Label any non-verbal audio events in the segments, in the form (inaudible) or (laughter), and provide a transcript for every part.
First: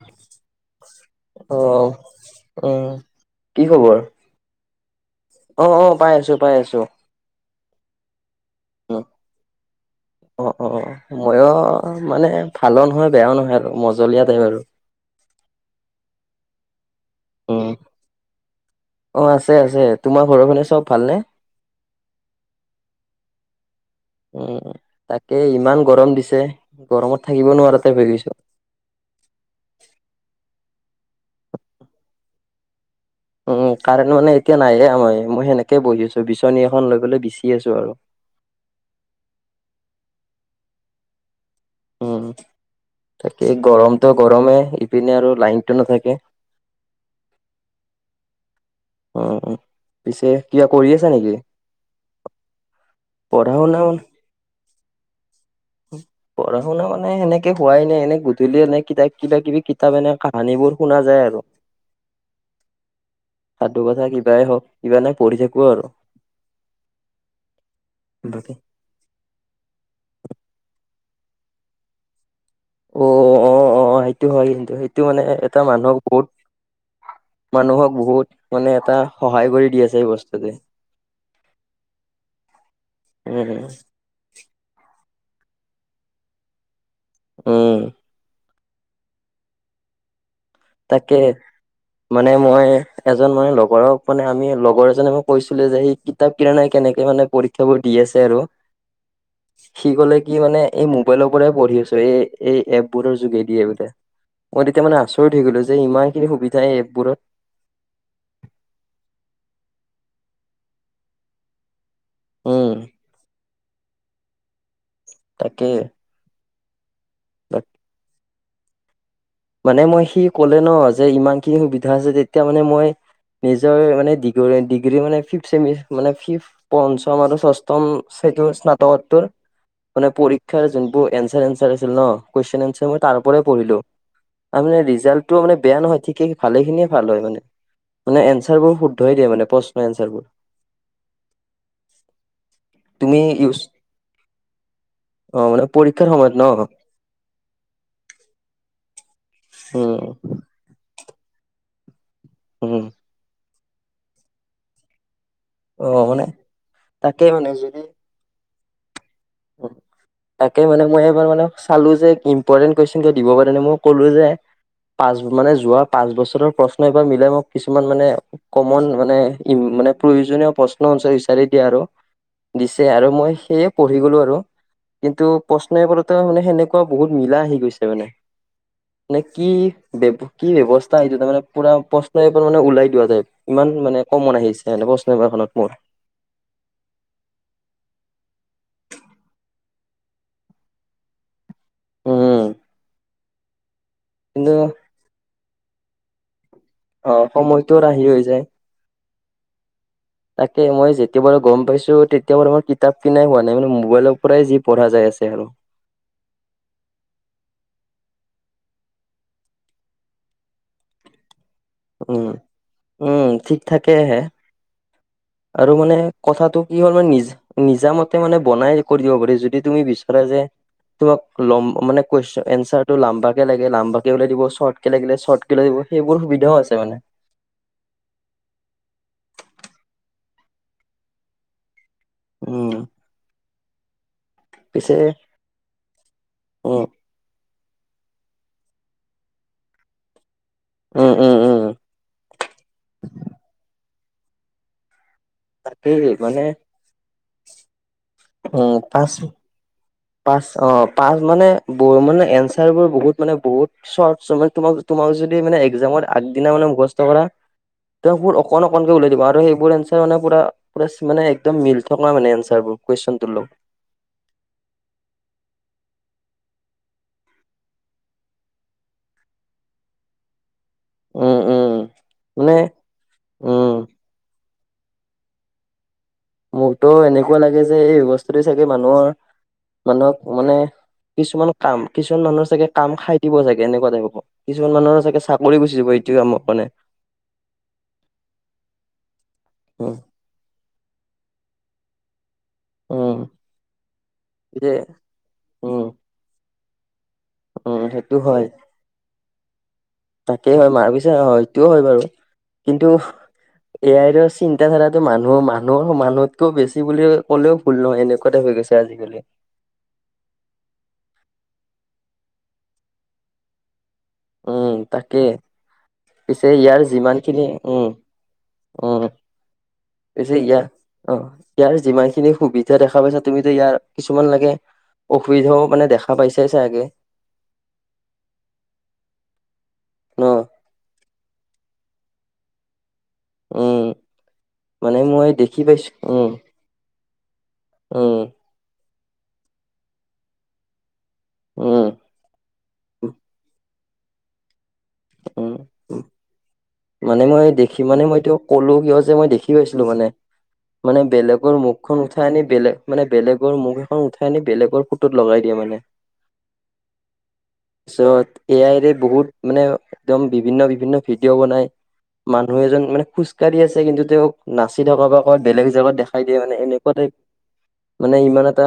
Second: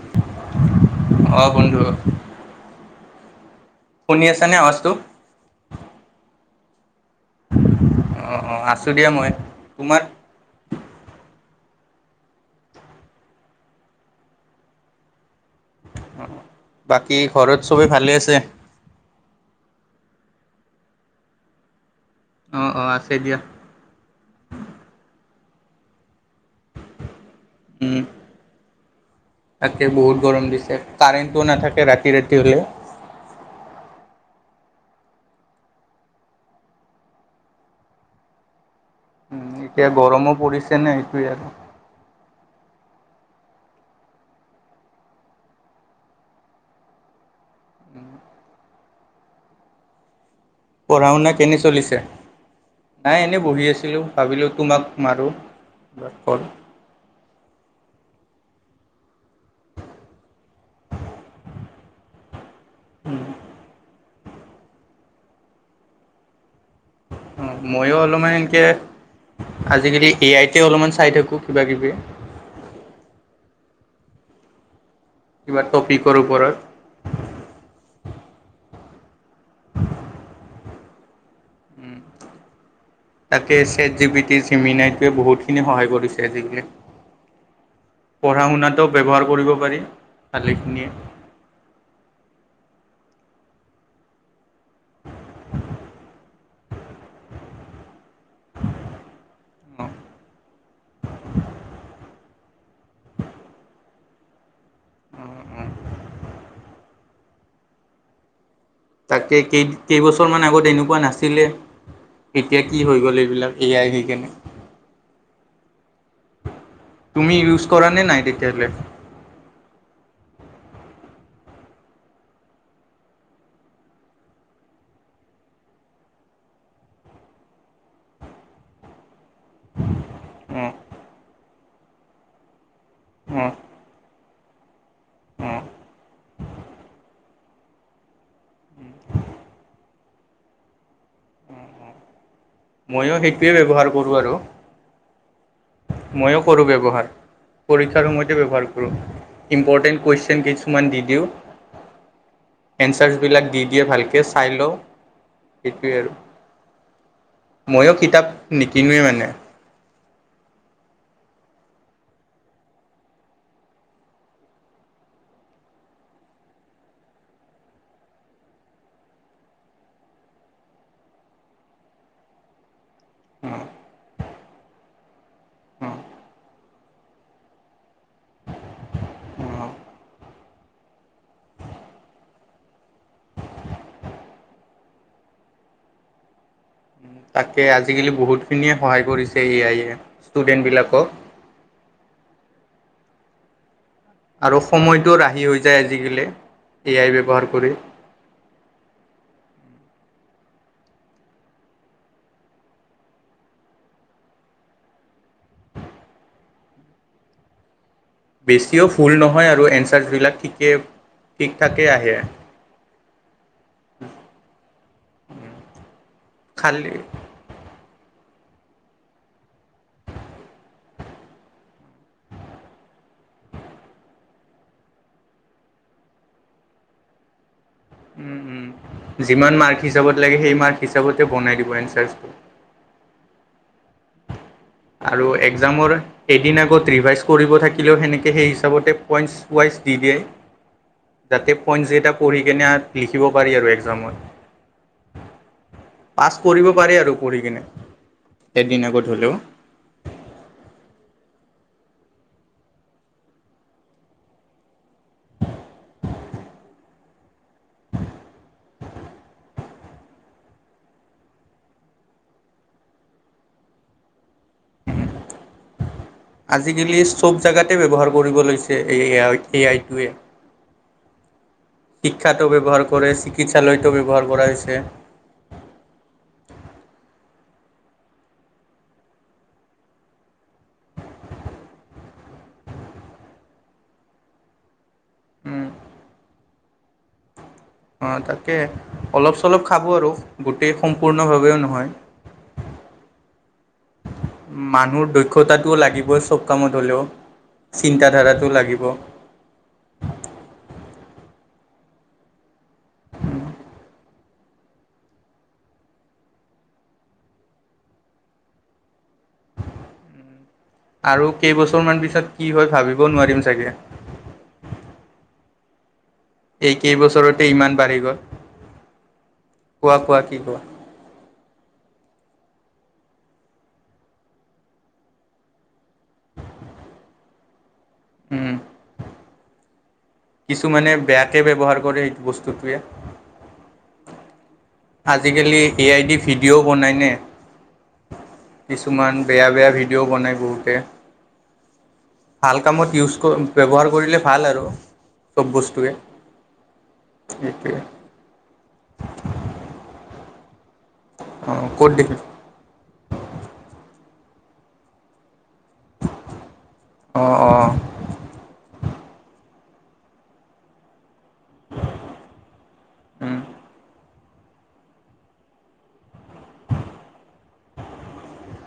(unintelligible) অ, উম, কি খবৰ? শুনি আছানে আৱাজটো অ অ পাই আছো পাই আছো। অ অ আছো উম দিয়া মই তোমাৰ অ অ অ ময়ো অ মানে ভালো নহয় বেয়াও নহয় আৰু মজলীয়া টাইপ আৰু। বাকী উম, ঘৰত চবেই ভালে আছে? অ', আছে আছে তোমাৰ ঘৰৰ ফালে চব ভালনে? অ অ আছে দিয়া। এ ইমান গৰম দিছে, গৰমত থাকিব নোৱাৰা উম টাইপ হৈ গৈছো। তাকে বহুত গৰম দিছে। কাৰেণ্টটো নাথাকে ৰাতি ৰাতি হলে। উম কাৰেণ্ট মানে এতিয়া নাইয়ে আমাৰ ইয়াত, মই সেনেকে বহি আছো বিচনী এখন লৈ পেলাই বিচি আছো আৰু। উম এতিয়া গৰমো পৰিছে ন এইটোৱে আৰু। উম, তাকে গৰমতো গৰমে ইপিনে আৰু লাইনটো নাথাকে। (inaudible) অ পিছে কিবা কৰি আছা পঢ়া শুনা নেকি? কেনে চলিছে? নাই এনে পঢ়া বহি শুনা আছিলো ভাবিলো তোমাক মাৰো। পঢ়া শুনা মানে সেনে কে হোৱাই নাই এনে গধূলি এনে কিতাপ কিবা কিবি কিতাপ এনে কাহানী বোৰ শুনা যায় আৰু। (inaudible) সাধু কথা কিবাই হওক, কিবা এনেই পঢ়ি থাকো আৰু। অঁ মইয়ো অলপমান বাকী এনেকে, আজিকালি এ আই তে অলপমান চাই থাকোঁ কিবা কিবি। অ অ অ সেইটো হয় কিন্তু সেই টো মানে এটা কিবা মানুহক টপিকৰ বহুত ওপৰত মানুহক বহুত মানে এটা সহায় কৰি দি আছে এই বস্তুটোৱে। উম তাকে কয়ছেট জি, পি, টি জেমিনাইটোৱে বহুতখিনি সহায় কৰিছে আজিকালি। উম' পঢ়া শুনাটো ব্যৱহাৰ কৰিব পাৰি। ভালেখিনিয়ে। তাকে মানে, মই এজন মানে লগৰক মানে আমি লগ লগৰজনে মই কৈছিলো যে, সেই কিতাপ কিনা নাই কেনেকে মানে পৰীক্ষাবোৰ দি আছে আৰু, সি অ', কলে কি মানে, এই মোবাইলৰ পৰাই পঢ়ি আছো, এই এই এপ বোৰৰ যোগেদিয়ে বোলে, মই তেতিয়া মানে আচৰিত অ', হৈ গ'লো অ', যে ইমান খিনি সুবিধা যায়, এপবোৰত তাকে কেই, কেইবছৰমান আগত এনেকোৱা নাছিলে, এতিয়া উম কি হৈ গ'ল এইবিলাক। এয়াই বিজ্ঞানী তাকে তুমি ইউজ কৰা নে নাই তেতিয়া হ'লে! মানে মই সি ক'লে ন, যে ইমানখিনি সুবিধা আছে তেতিয়া মানে মই নিজৰ মানে ডিগ ডিগ্ৰী মানে ফিফ্ট চেমি মানে ফিফ, পঞ্চম আৰু ষষ্ঠম তো' স্নাতকত্তৰ মানে পৰীক্ষাৰ অ', যোনবোৰ এনচাৰ এনচাৰ আছিল ন, কুৱেশন এনচাৰ মই তাৰ পৰাই অ', পঢ়িলো। তাৰ মানে, ৰিজাল্টটো মানে অ', বেয়া নহয় ঠিকেই, ভালে খিনিয়ে ভাল হয় মানে্ মানে এঞ্চাৰবোৰ শুদ্ধই দিয়ে মানে, প্ৰশ্ন এঞ্চাৰবোৰ। উম উম মইয়ো ইউজ সেইটোৱে ব্যৱহাৰ কৰোঁ আৰু অ মানে পৰীক্ষাৰ সময়ত ময়ো ন কৰোঁ ব্যৱহাৰ, পৰীক্ষাৰ সময়তে ব্যৱহাৰ কৰোঁ ইম্পৰ্টেণ্ট উম কুৱেশন কিছুমান দি দিওঁ, উম এনচাৰছ বিলাক দি দিয়ে ভালকৈ চাই লওঁ, অ সেইটোৱেই আৰু, মানে তাকেই মানে যদি ময়ো কিতাপ নিকিনোৱে মানে উম, তাকে মানে মই এইবাৰ মানে চালো যে, ইম্পৰ্টেণ্ট কুৱেশন কে দিব পেৰে নে, মই কলো যে পাঁচ মানে যোৱা পাঁচ বছৰৰ প্ৰশ্ন এইবাৰ মিলাই মোক কিছুমান মানে, কমন মানে ইম মানে প্ৰয়োজনীয় প্ৰশ্ন এনচাৰ বিচাৰি দিয়া আৰু দি আৰু মই অ'। সেয়ে পঢ়ি গ'লো আৰু, কিন্তু অ', প্ৰশ্নবোৰতো মানে সেনেকুৱ বহুত মিলা আহি গৈছে মানে, নে, কি অ', বে কি ব্যৱস্থা এইটো, তাৰ মানে পুৰা প্ৰশ্ন এবাৰ মানে উলাই দিয়া যায়, ইমান মানে কমন আহিছে মানে, প্ৰশ্ন পেপাৰখন অলপ পৰঢ়্ (unintelligible) উম (inaudible) তাকে আজিকালি বহুতখিনিয়ে সহায় কৰিছে, এ আইয়ে ষ্টুডেণ্টবিলাকক। উম' কিন্তু আৰু সময়টো ৰাহি হৈ যায় আজিকালি। এ অ আই ব্যৱহাৰ কৰি। সময়টোৰ আহি হৈ যায় উম (inaudible) তাকে মই যেতিয়া পৰা গম পাইছো তেতিয়া পৰা মোৰ কিতাপ কিনাই হোৱা নাই মানে মোবাইলৰ পৰাই যি পঢ়া যায় আছে। হেল্ল' (inaudible) বেছিও ফুল নহয় আৰু, এনচাৰছবিলাক ঠিকে ঠিক ঠাকেই আহে। উম। উম ঠিক থাকে আহে আৰু মানে কথাটো কি খালি হ'ল মানে নিজ নিজামত ত' মানে বনাই কৰিব, বা পাৰি যদি তুমি বিচাৰা যে তোমাক লম, মানে কুৱেশন এনচাৰটো লাম্বাকে লাগীলে লাম্ব কে ওলাই দিব শ্বৰ্ট কে লাগিলে শ্বৰ্ট কে ওলাই দিব। সেইবোৰ সুবিধাও আছে মানে। উম উম যিমান মাৰ্ক হিচাপত লাগে, সেই মাৰ্ক হিচাপতে বনাই দিব এনছ- দেজ উম পিছে আৰু একজামৰ এদিন উম আগত ৰিভাইত কৰিব থাকি- কিলো সেনেকে সেই হিচাপতে পইণ্টছ ৱাইজ দি দিয়ে। উম উম উম যাতে পইন্টছ কেইটা পঢ়ি কিনে লিখিব পাৰি আৰু একজামত। তাকেই পাছ মানে কৰিব পাৰি আৰু পঢ়ি কিনে এদিন আগত হ'লেও। পাছ অ পাছ মানে-মানে এনচাৰ বোৰ বহুত মানে বহুত চ তোমাৰ (unintelligible) মই যদি মানে একজামৰ আগদিনা মানে মুখস্থ কৰা। তবোৰ অকণ অকনকে উলাই দিব আৰু সেইবোৰ এনচাৰ মানে পৰা মানে একদম মিল থকা মানে এনচাৰবোৰ। কুৱেশনটোৰ লগ (inaudible) আজিকালি চব জেগাতে ব্যৱহাৰ কৰিব লৈছে এ আইটোৱে উ শিক্ষাটো ব্যৱহাৰ কৰে উম চিকিৎসালয়টো ব্যৱহাৰ কৰা হৈছে (unintelligible) (unintelligible) মোৰতো এনেকুৱা লাগে যে এই ব্যৱস্থাটোৱে চাগে মানুহৰ মানুহক মানে (unintelligible) (unintelligible) কিছুমান কাম কিছুমান মানুহৰ চাগে কাম খাই দিব চাগে এনেকুৱা টাইপ কিছুমান মানুহৰ চাগে (unintelligible) (inaudible) চাকৰি উম গুচি যাব এইটো কামক মানে (unintelligible) অঁ তাকে অলপ-চলপ খাব উম। আৰু গোটেই সম্পূৰ্ণভাৱেও নহয় (unintelligible) উম এতিয়া মানুহৰ দক্ষতাটোও লাগিবই চব কামত হ'লেও উম চিন্তাধাৰাটো লাগিব তাকে হয় মাৰ পিছে নটোও হয় বাৰু কিন্তু এয়াই চিন্তাধাৰাটো মানুহৰ মানুহ সমান মানুহতকৈও বেছি বুলি ক'লেও ভুল নহয় এনেকুৱাতে হৈ গৈছে আজিকালি। (inaudible) আৰু কেইবছৰ মান পিছত কি হয় ভাবিব নোৱাৰিম চাগে। উম তাকে পিছে এই ইয়াৰ কেইবছৰতে যিমানখিনি ইমান উম বাঢ়ি গ'ল উম। কোৱা কোৱা পিছে কি ইয়া কোৱা অ ইয়াৰ যিমানখিনি সুবিধা দেখা পাইছা তুমিতো ইয়াৰ কিছুমান লাগে। অসুবিধাও মানে দেখা পাইছে চাগে। উম ন কিছুমানে বেয়াকে ব্যৱহাৰ কৰে এইটো বস্তুটোৱে। উম মানে মই দেখি আজিকালি পাইছো এআই ডি উম ভিডিঅ' বনাই নে উম কিছুমান বেয়া বেয়া ভিডিঅ' বনাই বহুতে। উম ভাল কামত ইউজ ব্যৱহাৰ কৰিলে ভাল আৰু চব উম বস্তুৱে মানে মই সেইটোৱে দেখি মানে মইটো ক'লো কিয় যে মই দেখি পাইছিলো মানে। মানে বেলেগৰ অঁ ক'ত মুখখন দেখি উঠাই আনি বেলেগ মানে বেলেগৰ মুখ এখন উঠাই আনি বেলেগৰ ফটোত লগাই দিয়ে মানে অঁ অঁ চত এ আইৰে বহুত মানে একদম বিভিন্ন বিভিন্ন ভিডিঅ' বনাই মানুহ এজন মানে খোজকাঢ়ি আছে কিন্তু তেওঁ নাচি থকা বা ক'ৰবাত বেলেগ জেগাত দেখাই দিয়ে মানে এনেকুৱা টাইপ মানে ইমান এটা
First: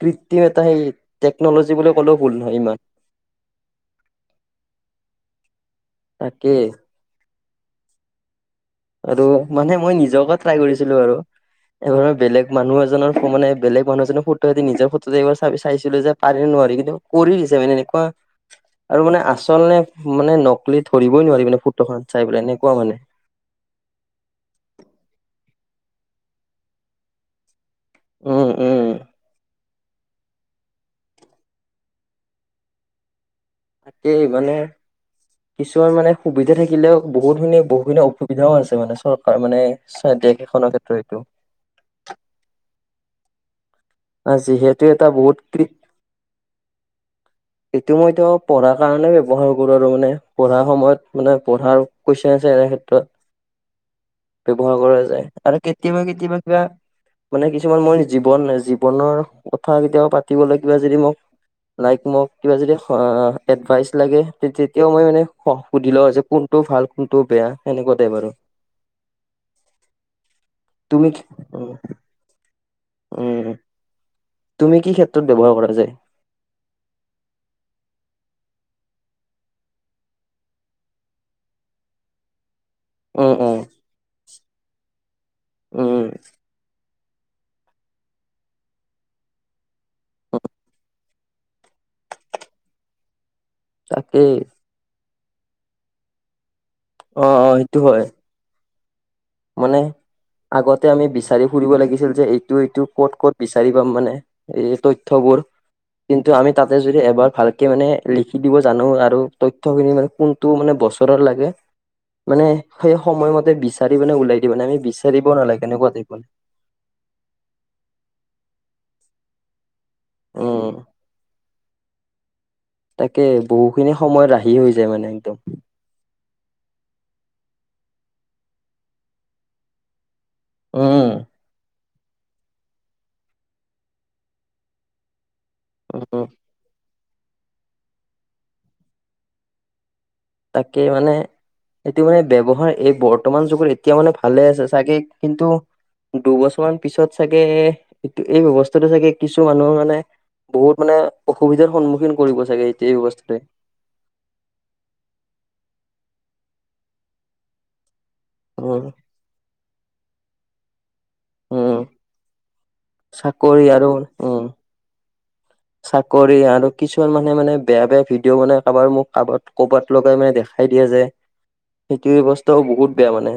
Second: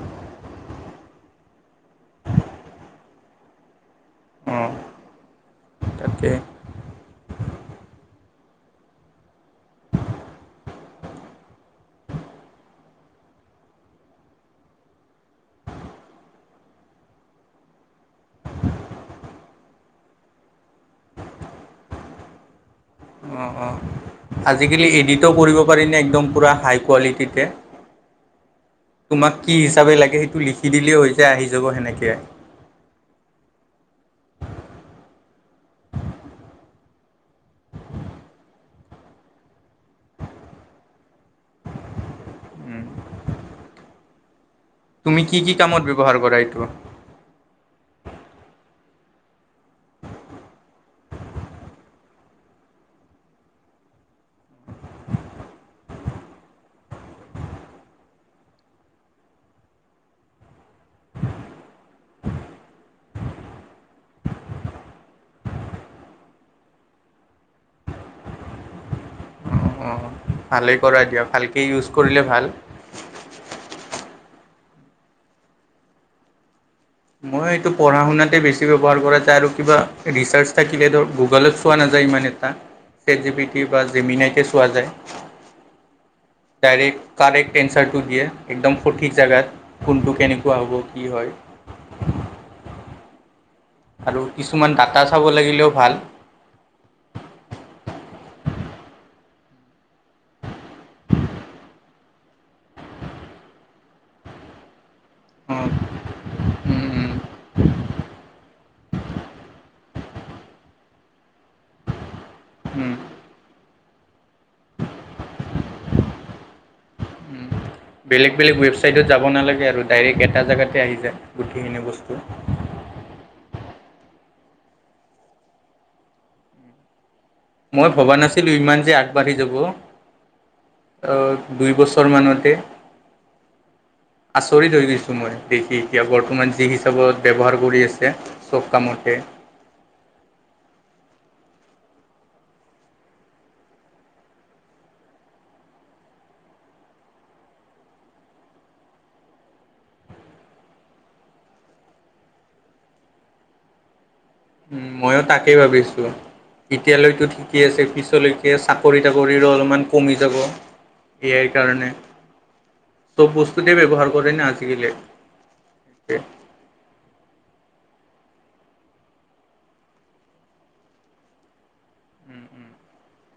কৃত্ৰিম এটা সেই টেকনলজি বুলি ক'লেও ভুল নহয় ইমান। উম তাকে আৰু মানে মই নিজকে ট্ৰাই কৰিছিলো আৰু (unintelligible) এবাৰৰ বেলেগ মানুহ এজনৰ মানে বেলেগ মানুহজনৰ ফটোৱে দি নিজৰ ফটো এইবাৰ চাইছিলো যে পাৰি নোৱাৰি। কৰি কিন্তু কৰি দিছে মানে এনেকুৱা। (unintelligible) আৰু মানে আচল নে মানে নকলেি ধৰিবই নোৱাৰি মানে ফটোখন চাই পেলাই এনেকুৱা মানে। অঁ অঁ আজিকালি এডিটো কৰিব পাৰিনে একদম পুৰা হাই কোৱালিটিতে। উম উম তোমাক কি? হিচাপে প লাগে সেইটো লিখি দিলে হৈ যায় আহি যাব সেনেকৈ। তাকেই মানে। (unintelligible) কিছুমান মানে সুবিধা থাকিলেও বহুতখিনি-বহুতখিনি অসুবিধাও আছে মানে চৰকাৰ মানে। দেশ এখনৰ ক্ষেত্ৰ এইটো। উম। আ যিহেতু। এটা তুমি বহুত কি কি কামত ব্যৱহাৰ কৰা এইটো? এইটো মইতো পঢ়াৰ কাৰণে ব্যৱহাৰ কৰো আৰু মানে পঢ়াৰ সময়ত মানে পঢ়াৰ কোৱেইছন আছে। তেনে ক্ষেত্ৰত। (inaudible) ব্যৱহাৰ কৰা যায় আৰু কেতিয়াবা কেতিয়াবা কিবা। মানে কিছুমান মই জীৱন জীৱনৰ কথা কেতিয়াবা পাতিবলৈ কিবা যদি মোক লাইক মোক কিবা যদি আহ এডভাইচ লাগে তেতিয়াও মই মানে সুধি লওঁ যে কোন টো ভাল কোনটো বেয়া সেনেকোৱা টাইপ আৰু। (inaudible) ভালেই কৰাই দিয়া ভালকে ইউজ কৰিলে ভাল। উ তুমি কি ক্ষেত্ৰত ব্যৱহাৰ কৰা যায়? মই এইটো পঢ়া শুনাতে বেছি ব্যৱহাৰ কৰা যায় আৰু কিবা ৰিচাৰ কি বা এইটো গুগলত চোৱা নাযা। যায় ইমান এটা, চেট উম জি উম পিটি বা জেমিনাইকে চোৱা যায়। উম ৰেট কাৰেক্ট এন্স্বেৰটো দিয়ে একদম সঠিক জাগাত, কোনটো কেনেকুৱা হ'ব কি হয়। (inaudible) আৰু তাকেই কিছুমান ডাটা চাব লাগিলেও ভাল। অ অ সেইটো হয়। মানে আগতে আমি বিচাৰি ফুৰিব লাগিছিল যে এইটো এইটো ক'ত ক'ত বিচাৰি পাম মানে, এই তথ। থবুৰ কিন্তু আমি তাতে যদি এবাৰ ভালকে মানে লিখি দিব জানো আৰু তথ্যখিনি মানে কোনটো মানে বছৰৰ লাগে। মানে সেই সময়মতে বিচাৰ। সেই মানে ওলাই দিও মানে আমি বিচাৰিব নালাগে, কেনেকুৱা জীবন। বেলেগ বেলেগ ৱেবছাইটত যাব নালাগে আৰু ডাইৰেক্ট এটা উম জেগাতে আহি যায়, গোটেইখিনি বস্তু। তাকে বহুখিনি সময়ত ৰাহি হৈ যায় মানে একদম। মই ভবা নাছিলোঁ ইমান যে আগবাঢ়ি যাব, উম। ত দুই বছ ছৰ মানতে আচৰিত হৈ গৈছোঁ মই। দেখি এতিয়া উম, বৰ্তমান যি হিচাপত ব্যৱহাৰ কৰি আছে চব কামতে। তাকেই মানে। এইটো মানে ব্যৱহাৰ এই বৰ্তমান যুগত এতিয়া মানে ভালে আছে চাগে কিন্তু। দুবছৰমানান পিছত চাগে এ এই ব্যবস্থাটো চাগে কিছু মানুহৰ মানে। বহুত মানে অসুবিধাৰ সন্মুখীন কৰিব চাগে এই এই অৱস্থায়ে। উ ময়ো তাকে ভাবিছো এতিয়ালৈতো ঠিকেই আছে পিছ লৈকে উম, চাকৰি তাকৰি অলপমান কমি যাব। এয়াই উম। কাৰণে, চব চাকৰি বস্তুতে আৰু ব্যৱহাৰ কৰে উম। ন আজিকালি। চাকৰি আৰু কিছুমান মানে মানে বেয়া বেয়া ভি ভিডিঅ মানে কাৰোবাৰ মোখ কাবাত ক'বাত লগাই মানে দেখাই দিয়ে যে। সেইটো অৱস্থাও বহুত বেয়া মানে।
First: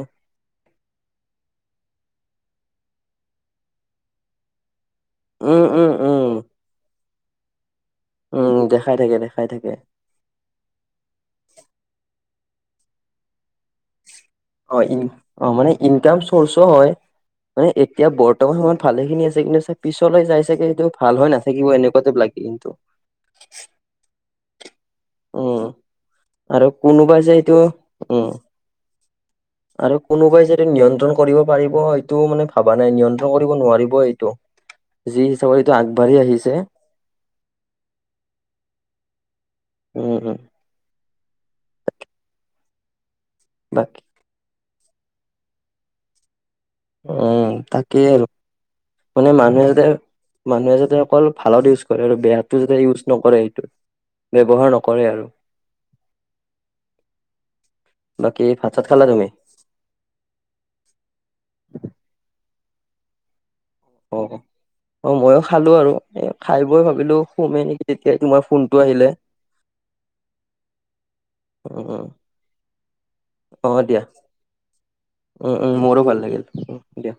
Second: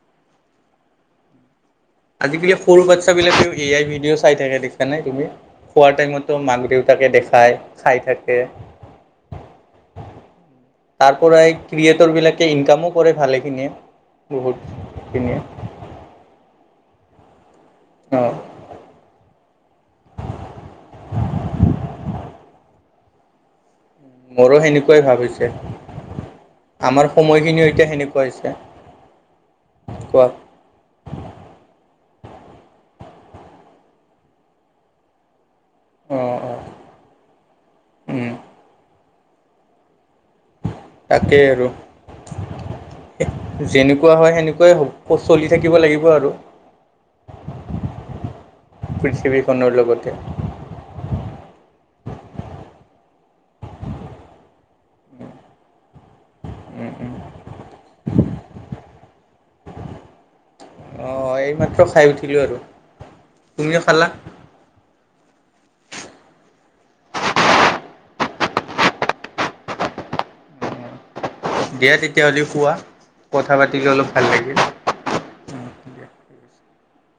উম আজিকালি সৰু বাচ্ছাব বিলাকে এ আই ভিডিঅ' চাই থাকে দেখিছানে তুমি? উম, খোৱা উম, উম, টাইমতো মাক দেউ তাকে দেখায়। খাই থাকে, উম দেখাই থাকে দেখাই থাকে। তাৰ পৰাই ক্ৰিয়েটৰ বিলাক কে ইনকামো কৰে ভালেখিনিয়ে। হই বহুতখিনিয়ে অ মানে ইনকাম চৰ্চাও হয়। মান এতিয়া অঁ বৰ্তমান সময়ত ভালে খিনি আছে কিন্তু পিছলৈ যাই চাগে সটো ভাল নাথাকিব এনেকুৱা টাইপ লাগে। ত মোৰো সেনেকুৱাই ভাবিছে আৰু আমাৰ কোনোবাই যে এইটো সময়খিনিও এতিয়া সেনেকুৱা উম হৈছে আৰু কোৱা কোনোবাই যদি নিয়ন্ত্ৰণ কৰিব পাৰিব সিটোও মনত ভবা নাই নিয়ন্ত্ৰণ কৰিব নোৱাৰিব এইটো যি হৈ চবে এতিয়া আগবাঢ়ি অঁ আহিছে অঁ উম উম', - উম', তাকেই আৰু বাকী যেনেকুৱা হয় সেনেকুৱাই হ'ব চলি থাকিব লাগিব আৰু উম', তাকেই আৰু মানে মানুহে পৃথিৱীখনৰ যে লগতে মানুহে যাতে অকল ভালত ইউজ আৰু বেয়াটো যাতে ইউজ নকৰে সেইটো ব্যৱহাৰ নকৰে আৰু উম উম বাকী ভাত চাত খালা তুমি? হয়, এইমাত্ৰ খাই উঠিলোঁ আৰু তুমিও খালা অ', - অ', মইও খালোঁ আৰু খাই বৈ ভাবিলোঁ শুমে নেকি তেতিয়াই তোমাৰ ফোনটো আহিলে উম দিয়া উম তেতিয়াহ'লে শোৱা কথা অ পাতি দিয়া ললোঁ ভাল লাগিল উম', উম', মোৰো ভাল লাগিল দিয়া উ', দিয়া